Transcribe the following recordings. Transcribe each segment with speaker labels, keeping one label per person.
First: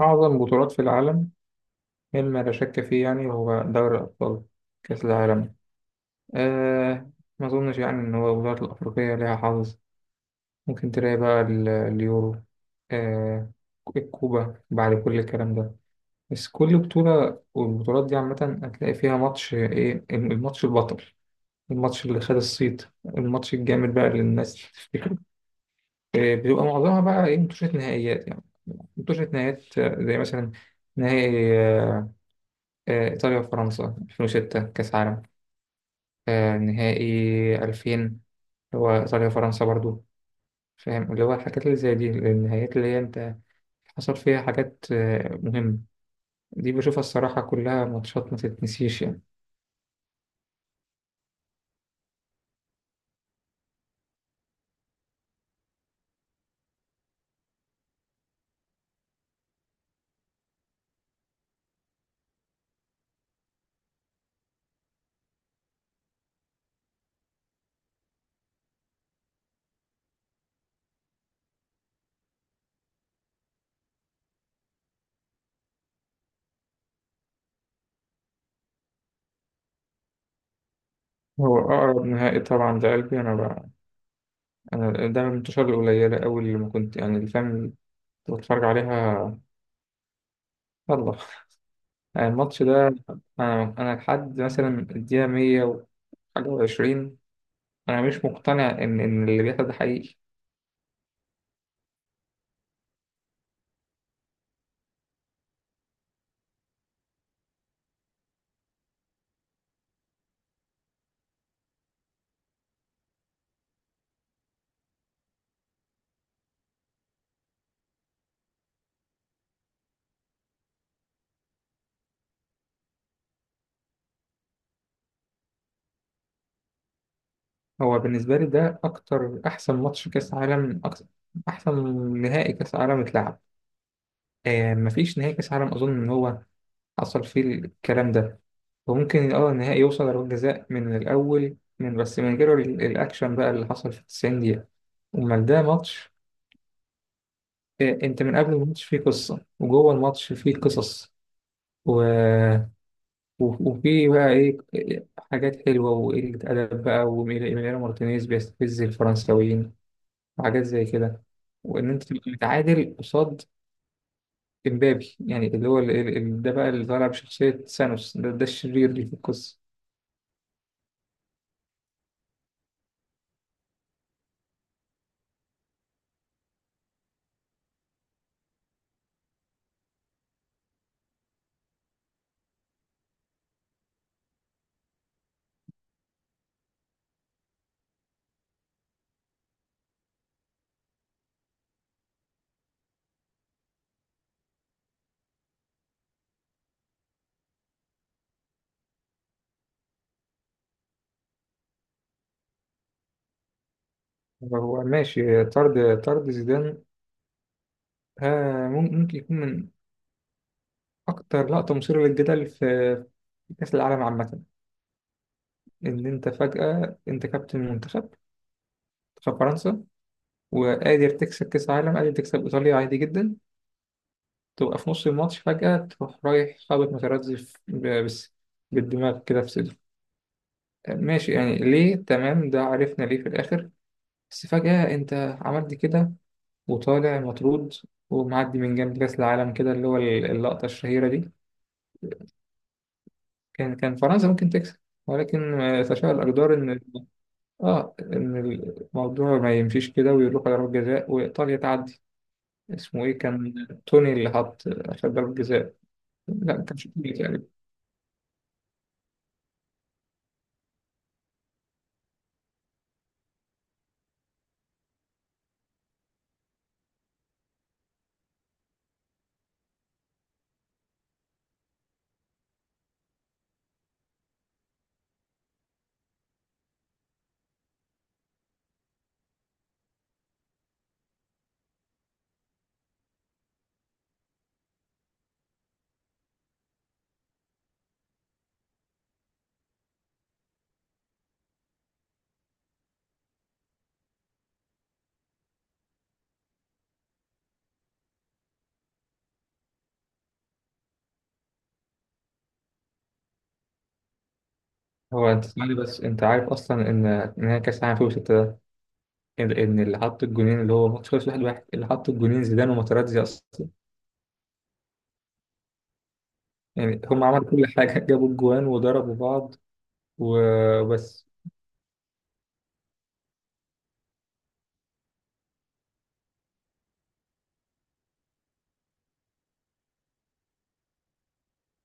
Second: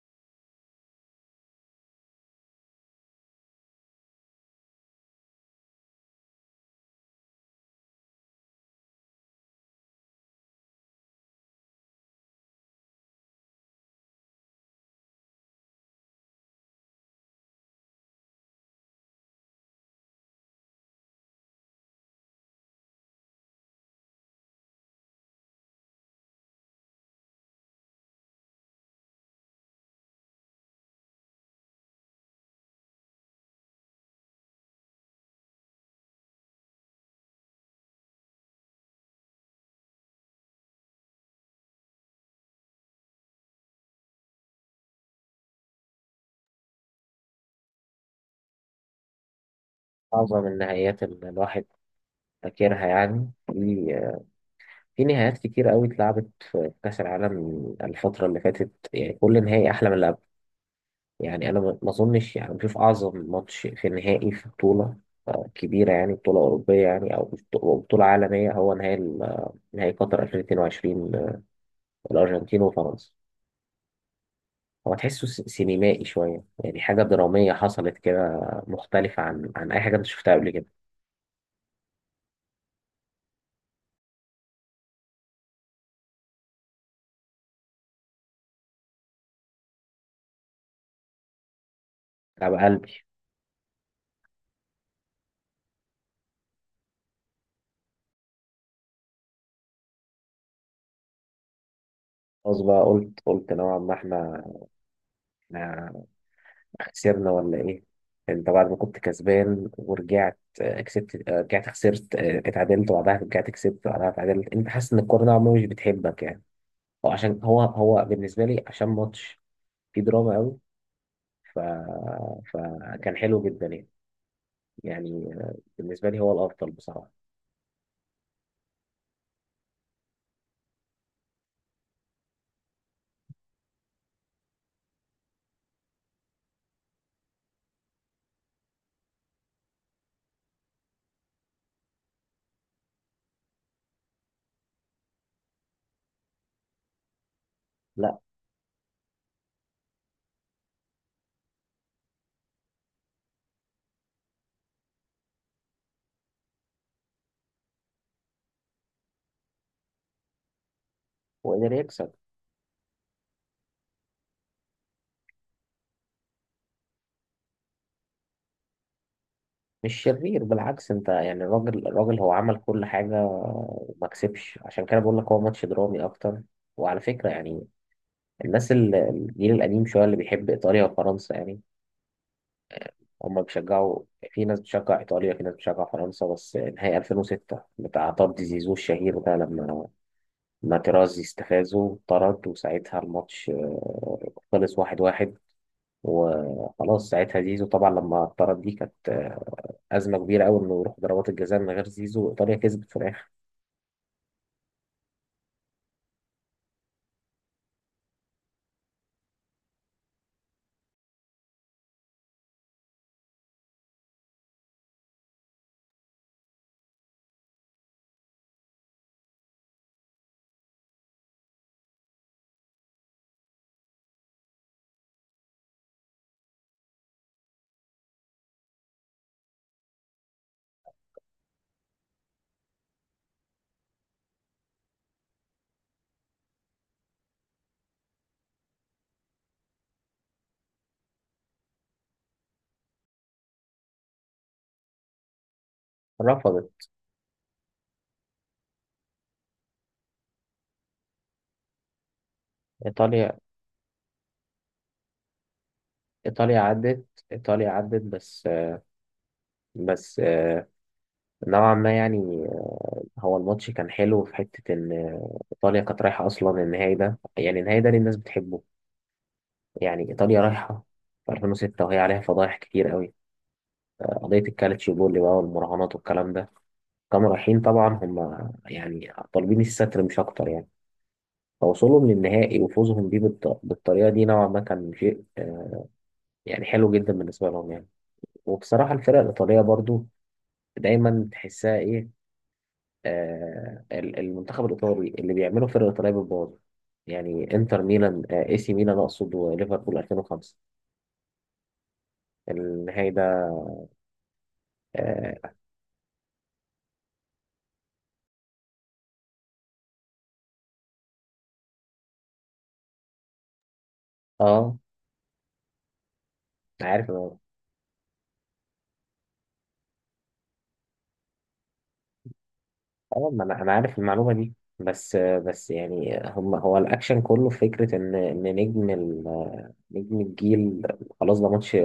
Speaker 1: أعظم بطولات في العالم مما لا شك فيه يعني هو دوري الأبطال، كأس العالم. أه ما أظنش يعني إن هو البطولات الأفريقية ليها حظ. ممكن تلاقي بقى اليورو، أه الكوبا، بعد كل الكلام ده. بس كل بطولة، والبطولات دي عامة هتلاقي فيها ماتش، إيه الماتش البطل، الماتش اللي خد الصيت، الماتش الجامد بقى اللي الناس تفتكره. بيبقى معظمها بقى إيه، ماتشات نهائيات يعني. ماتشات نهائيات زي مثلا نهائي، إيطاليا وفرنسا 2006 كأس عالم، نهائي 2000، هو إيطاليا وفرنسا برضو. فاهم اللي هو الحاجات اللي زي دي، النهايات اللي هي أنت حصل فيها حاجات مهمة. دي بشوفها الصراحة كلها ماتشات ما تتنسيش يعني.
Speaker 2: أعظم النهايات اللي الواحد فاكرها يعني في نهايات كتير قوي اتلعبت في كأس العالم الفترة اللي فاتت. يعني كل نهائي أحلى من اللي قبل. يعني أنا ما أظنش يعني بشوف أعظم ماتش في نهائي في بطولة كبيرة، يعني بطولة أوروبية يعني أو بطولة عالمية. هو نهائي نهائي قطر 2022، الأرجنتين وفرنسا. هو تحسه سينمائي شوية، يعني حاجة درامية حصلت كده، مختلفة عن أي حاجة أنت شفتها قبل كده.
Speaker 1: هو أقرب نهائي طبعا لقلبي أنا بقى، أنا ده من الماتشات القليلة أوي اللي ما كنت يعني، اللي فاهم اللي كنت بتفرج عليها. يلا يعني
Speaker 2: على
Speaker 1: الماتش ده.
Speaker 2: قلبي.
Speaker 1: أنا لحد مثلا الدقيقة 100 وحاجة وعشرين، أنا مش مقتنع إن اللي بيحصل ده حقيقي.
Speaker 2: خلاص بقى، قلت نوعا ما إحنا خسرنا ولا ايه؟ انت بعد ما كنت كسبان ورجعت، كسبت، رجعت خسرت، اتعادلت، وبعدها رجعت كسبت، وبعدها اتعادلت، انت حاسس ان الكوره نوعا ما مش بتحبك يعني. هو عشان هو بالنسبه لي عشان ماتش فيه دراما قوي. ف... فكان حلو جدا يعني. يعني بالنسبه لي هو الافضل بصراحه.
Speaker 1: هو بالنسبة لي ده أكتر، أحسن ماتش كأس عالم، أكتر، أحسن نهائي كأس عالم اتلعب. آه، مفيش نهائي كأس عالم أظن إن هو حصل فيه الكلام ده. وممكن النهائي يوصل لضربات جزاء من الأول من بس، من غير الأكشن بقى اللي حصل في 90 دقيقة. أمال ده ماتش، آه
Speaker 2: لا،
Speaker 1: أنت من قبل الماتش فيه قصة، وجوه الماتش فيه قصص، و... و- وفيه بقى إيه، حاجات حلوة وقلة أدب بقى، وميليانو مارتينيز بيستفز الفرنساويين وحاجات زي كده.
Speaker 2: هو قدر
Speaker 1: وان انت
Speaker 2: يكسب.
Speaker 1: تبقى متعادل قصاد امبابي، يعني اللي هو ده بقى اللي طالع بشخصية سانوس، ده الشرير اللي في القصة.
Speaker 2: مش شرير، بالعكس، انت يعني الراجل الراجل هو عمل كل حاجه وما كسبش، عشان كده بقول لك هو ماتش درامي اكتر. وعلى فكره يعني، الناس الجيل القديم شوية اللي بيحب إيطاليا وفرنسا، يعني هم بيشجعوا. في ناس بتشجع إيطاليا، في ناس بتشجع فرنسا، بس نهائي 2006 بتاع طرد زيزو الشهير ده، لما ما تيرازي استفازه طرد، وساعتها الماتش خلص 1-1، وخلاص. ساعتها زيزو طبعا لما اتطرد دي كانت أزمة كبيرة أوي إنه يروح ضربات الجزاء من غير زيزو. إيطاليا كسبت في الآخر.
Speaker 1: هو ماشي، طرد زيدان. ها، ممكن يكون من أكتر لقطة مثيرة للجدل في، في كأس العالم عامة، إن أنت فجأة أنت كابتن منتخب، منتخب فرنسا، وقادر تكسب كأس العالم، قادر تكسب إيطاليا عادي جدا، تبقى في نص الماتش فجأة تروح رايح خابط مترزف بس بالدماغ كده في صدره. ماشي يعني ليه، تمام، ده عرفنا ليه في الآخر، بس فجأة أنت عملت كده، وطالع مطرود ومعدي من جنب كأس العالم كده، اللي هو اللقطة الشهيرة دي. كان فرنسا ممكن تكسب، ولكن تشاء الأقدار إن،
Speaker 2: رفضت.
Speaker 1: إن الموضوع ما يمشيش كده ويروح على ضربة جزاء وإيطاليا تعدي. اسمه إيه
Speaker 2: إيطاليا
Speaker 1: كان، توني اللي حط عشان ضربة جزاء. لا،
Speaker 2: إيطاليا
Speaker 1: ما كانش
Speaker 2: عدت.
Speaker 1: توني تقريبا.
Speaker 2: إيطاليا عدت، بس نوعا ما يعني. هو الماتش كان حلو في حتة إن إيطاليا كانت رايحة أصلا النهائي ده، يعني النهائي ده اللي الناس بتحبه. يعني إيطاليا رايحة في 2006 وهي عليها فضايح كتير قوي، قضية الكالتشيوبولي بقى والمراهنات والكلام ده. كانوا رايحين طبعا هم يعني طالبين الستر مش أكتر يعني. فوصولهم للنهائي وفوزهم بيه بالطريقة دي نوعا ما كان شيء، يعني حلو جدا بالنسبة لهم يعني. وبصراحة الفرق الإيطالية برضو دايما تحسها إيه، المنتخب الإيطالي اللي بيعمله فرقة إيطالية بالباور. يعني انتر ميلان، اي سي ميلان اقصد، وليفربول 2005، النهائي ده.
Speaker 1: هو أنت
Speaker 2: اه.
Speaker 1: تسألني بس أنت عارف أصلا إن هي كأس العالم في، ان إن اللي حط الجونين اللي هو ماتش خلص واحد واحد، اللي حط الجونين زيدان وماتراتزي اصلا.
Speaker 2: آه،
Speaker 1: يعني
Speaker 2: عارف
Speaker 1: هم عملوا كل حاجه جابوا الجوان وضربوا بعض وبس.
Speaker 2: ما انا، عارف المعلومة دي. بس يعني هم، هو الاكشن كله في فكرة ان نجم نجم الجيل. خلاص، ده ماتش،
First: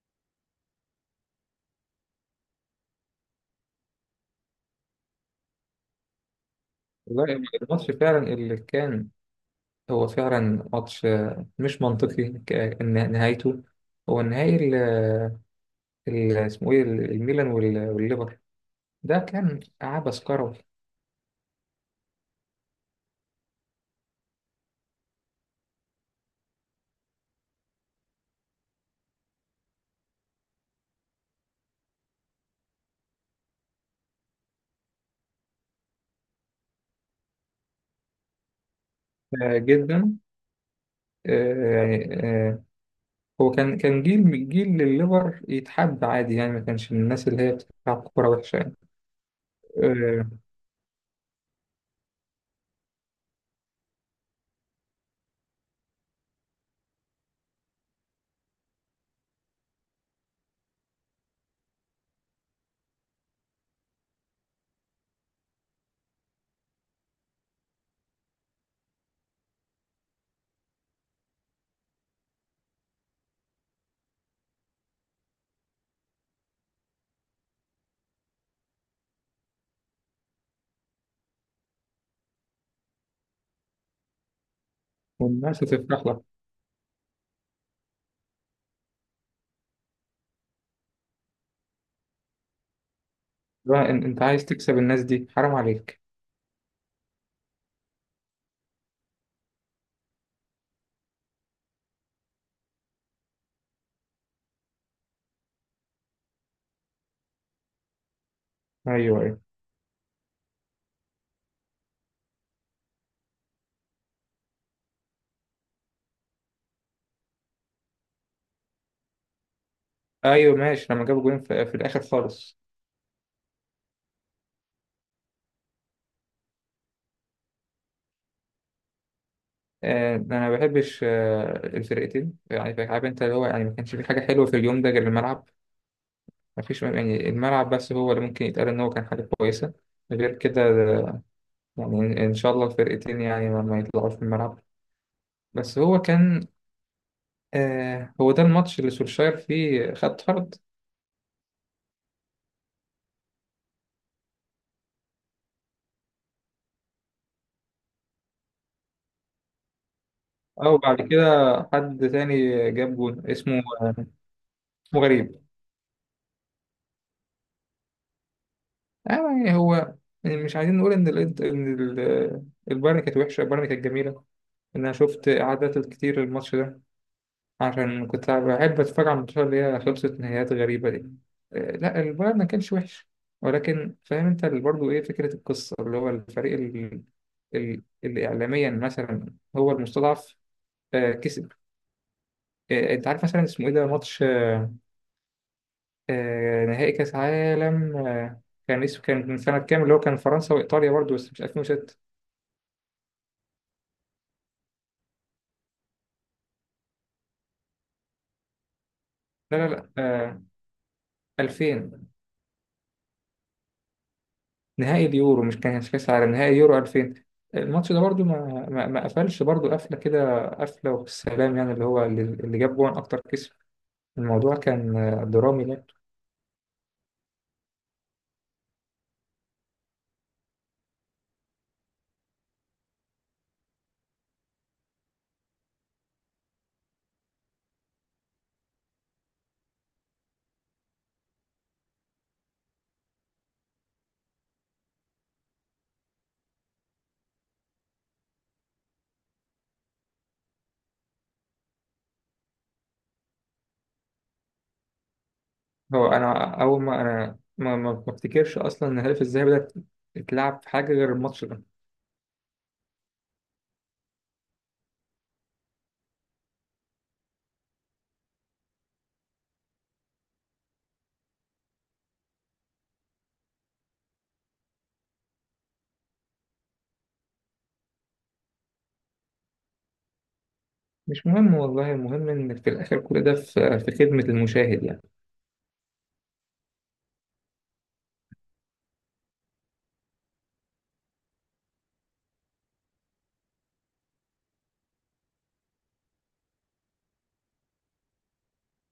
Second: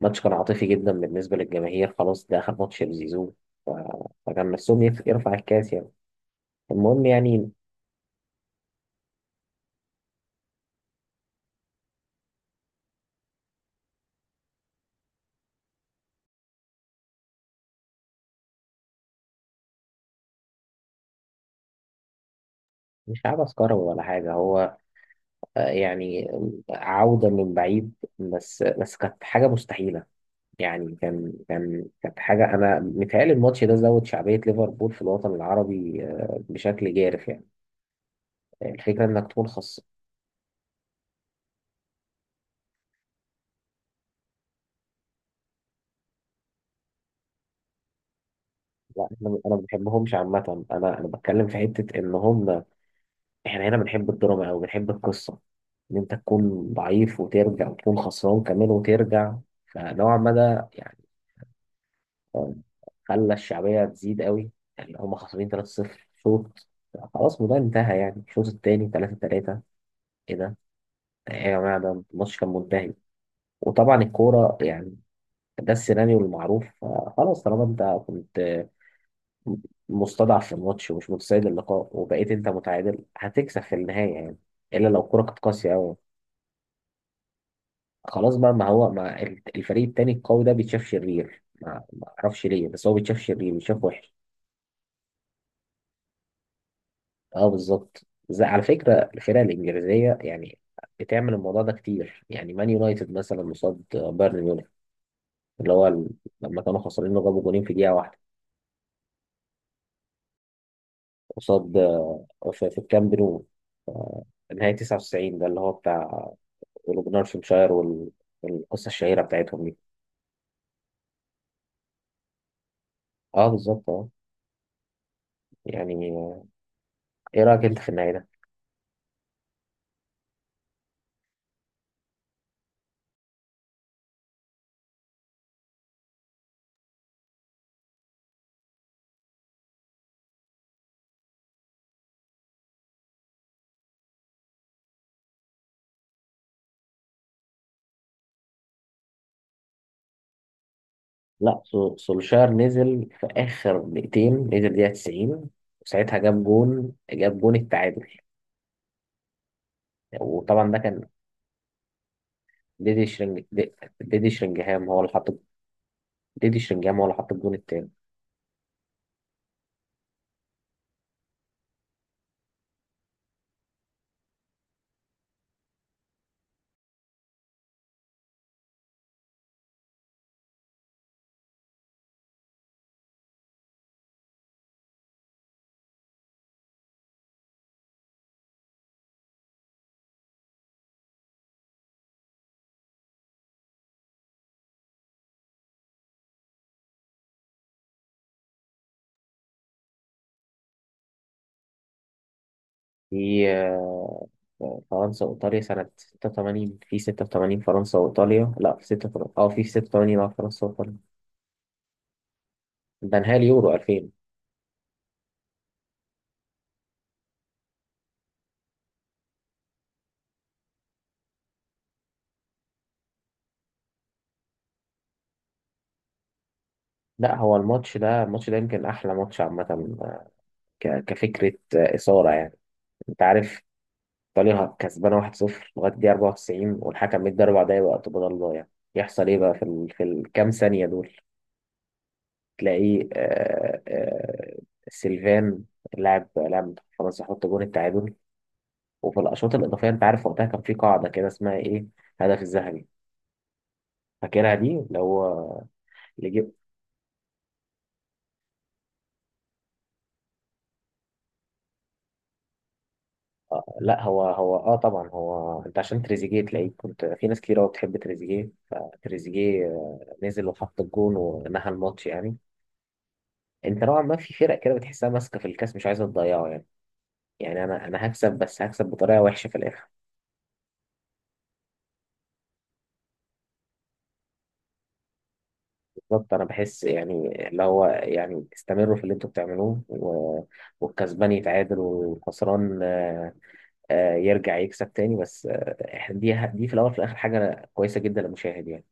Speaker 2: كان عاطفي جدا بالنسبة للجماهير. خلاص، ده اخر ماتش لزيزو. ف- فكان نفسهم يرفع الكاس يعني. المهم
Speaker 1: والله
Speaker 2: يعني.
Speaker 1: الماتش فعلا اللي كان، هو فعلا ماتش مش منطقي، إن نهايته، هو النهائي اسمه ايه، الميلان والليفر، ده كان عبث كروي.
Speaker 2: مش عبث كروي ولا حاجة، هو يعني عودة من بعيد، بس كانت حاجة مستحيلة. يعني كان كانت حاجة، أنا متهيألي الماتش ده زود شعبية ليفربول في الوطن العربي بشكل جارف يعني. يعني الفكرة إنك تكون خاص.
Speaker 1: جدا، آه، يعني آه، هو كان جيل الليفر يتحب عادي يعني، ما كانش من الناس اللي هي بتلعب كوره وحشه يعني.
Speaker 2: لا، أنا ما بحبهمش
Speaker 1: آه،
Speaker 2: عامة. أنا بتكلم في حتة إن هم، إحنا هنا بنحب الدراما أو بنحب القصة، إن أنت تكون ضعيف وترجع، وتكون خسران كمان وترجع. فنوعا ما ده يعني خلى الشعبية تزيد قوي. يعني هم خسرانين 3-0 شوط، خلاص الموضوع انتهى. يعني الشوط التاني 3-3، ايه ده؟ ايه يا جماعة؟ ده الماتش كان منتهي. وطبعا الكورة يعني، ده السيناريو المعروف. خلاص، طالما انت كنت مستضعف في الماتش ومش متسيد اللقاء وبقيت انت متعادل، هتكسب في النهاية يعني، الا لو الكورة كانت
Speaker 1: والناس
Speaker 2: قاسية قوي.
Speaker 1: هتفرح لك
Speaker 2: خلاص بقى. ما هو، ما الفريق التاني القوي ده بيتشاف شرير، ما اعرفش ليه، بس هو بيتشاف شرير، بيتشاف
Speaker 1: بقى.
Speaker 2: وحش.
Speaker 1: انت عايز تكسب الناس دي، حرام عليك.
Speaker 2: اه، بالظبط. زي على فكرة الفرق الإنجليزية يعني، بتعمل الموضوع ده كتير. يعني مان يونايتد مثلا قصاد بايرن ميونخ، اللي هو لما كانوا خسرانين وجابوا جولين في دقيقة واحدة،
Speaker 1: ايوه ايوه
Speaker 2: قصاد، في الكامب نو، آه، نهاية 99. ده اللي هو بتاع أولوجنارشنشاير والقصة الشهيرة بتاعتهم دي.
Speaker 1: ايوه، ماشي، لما جابوا جولين في الاخر خالص.
Speaker 2: اه، بالظبط، اه. يعني ايه رأيك انت في النهاية ده؟
Speaker 1: آه، انا ما بحبش الفرقتين، يعني عارف انت اللي هو يعني، ما كانش في حاجه حلوه في اليوم ده غير الملعب. ما فيش يعني، الملعب بس هو اللي ممكن يتقال ان هو كان حاجه كويسه، غير كده يعني ان إن شاء الله الفرقتين يعني ما يطلعوش في الملعب. بس هو كان، هو ده الماتش اللي سولشاير فيه خد طرد،
Speaker 2: لا، سولشاير نزل في آخر دقيقتين، نزل دقيقة 90، وساعتها جاب جون، جاب جون التعادل. وطبعا ده
Speaker 1: او بعد
Speaker 2: كان
Speaker 1: كده حد تاني جاب
Speaker 2: ديدي
Speaker 1: جول اسمه
Speaker 2: ديدي شرينجهام هو
Speaker 1: اسمه
Speaker 2: اللي حط.
Speaker 1: غريب.
Speaker 2: ديدي شرينجهام هو اللي حط الجون التاني.
Speaker 1: يعني هو، مش عايزين نقول ان ان البايرن كانت وحشه، البايرن كانت جميله، ان انا شفت اعادات كتير الماتش ده عشان كنت بحب اتفرج على الماتشات اللي هي خلصت نهايات غريبه دي. لا، البايرن ما كانش وحش، ولكن فاهم انت برضه ايه فكره القصه، اللي هو الفريق اللي اعلاميا مثلا هو المستضعف كسب. انت عارف مثلا اسمه ايه، ده ماتش نهائي كاس عالم، كان اسمه، كان من سنه كام، اللي هو كان فرنسا وايطاليا برضه بس مش 2006.
Speaker 2: في فرنسا وإيطاليا سنة 86، في 86 فرنسا وإيطاليا. لا، في 6
Speaker 1: لا
Speaker 2: في
Speaker 1: لا لا،
Speaker 2: 86، اه، فرنسا وإيطاليا،
Speaker 1: 2000،
Speaker 2: ده نهائي اليورو 2000.
Speaker 1: نهائي اليورو مش كان كاس عالم، نهائي يورو 2000. الماتش ده برضو، ما قفلش برضو، قفله كده، قفله وبالسلام يعني، اللي هو اللي جاب جون اكتر كسب. الموضوع كان درامي، لا.
Speaker 2: لا، هو الماتش ده يمكن أحلى ماتش عامة، آه، كفكرة، إثارة يعني. أنت عارف، إيطاليا كسبانة 1-0 لغاية دقيقة 94، والحكم مدي 4 دقايق وقت بدل ضايع. يحصل إيه بقى في في الكام ثانية دول؟ تلاقي سيلفان، لاعب فرنسا، حط جون التعادل. وفي الاشواط الاضافيه، انت عارف وقتها كان في قاعده كده اسمها ايه، هدف الذهبي، فاكرها دي، اللي هو
Speaker 1: هو
Speaker 2: اللي جيب.
Speaker 1: انا اول ما انا، ما افتكرش اصلا ان الهدف الذهبي ده اتلعب في حاجه غير الماتش ده.
Speaker 2: لا، هو طبعا. هو انت عشان تريزيجيه تلاقيه، كنت في ناس كتير قوي بتحب تريزيجيه، فتريزيجيه نزل وحط الجون ونهى الماتش يعني. انت نوعا ما في فرق كده بتحسها ماسكه في الكاس مش عايزه تضيعه يعني. يعني انا هكسب، بس هكسب بطريقه وحشه في الاخر.
Speaker 1: مش مهم والله، المهم ان في الاخر كل ده في، في خدمه المشاهد يعني.
Speaker 2: بالظبط. انا بحس يعني اللي هو، يعني استمروا في اللي انتوا بتعملوه والكسبان يتعادل، والخسران يرجع يكسب تاني، بس آه، إحنا دي في الاول وفي الاخر حاجه كويسه جدا للمشاهد يعني.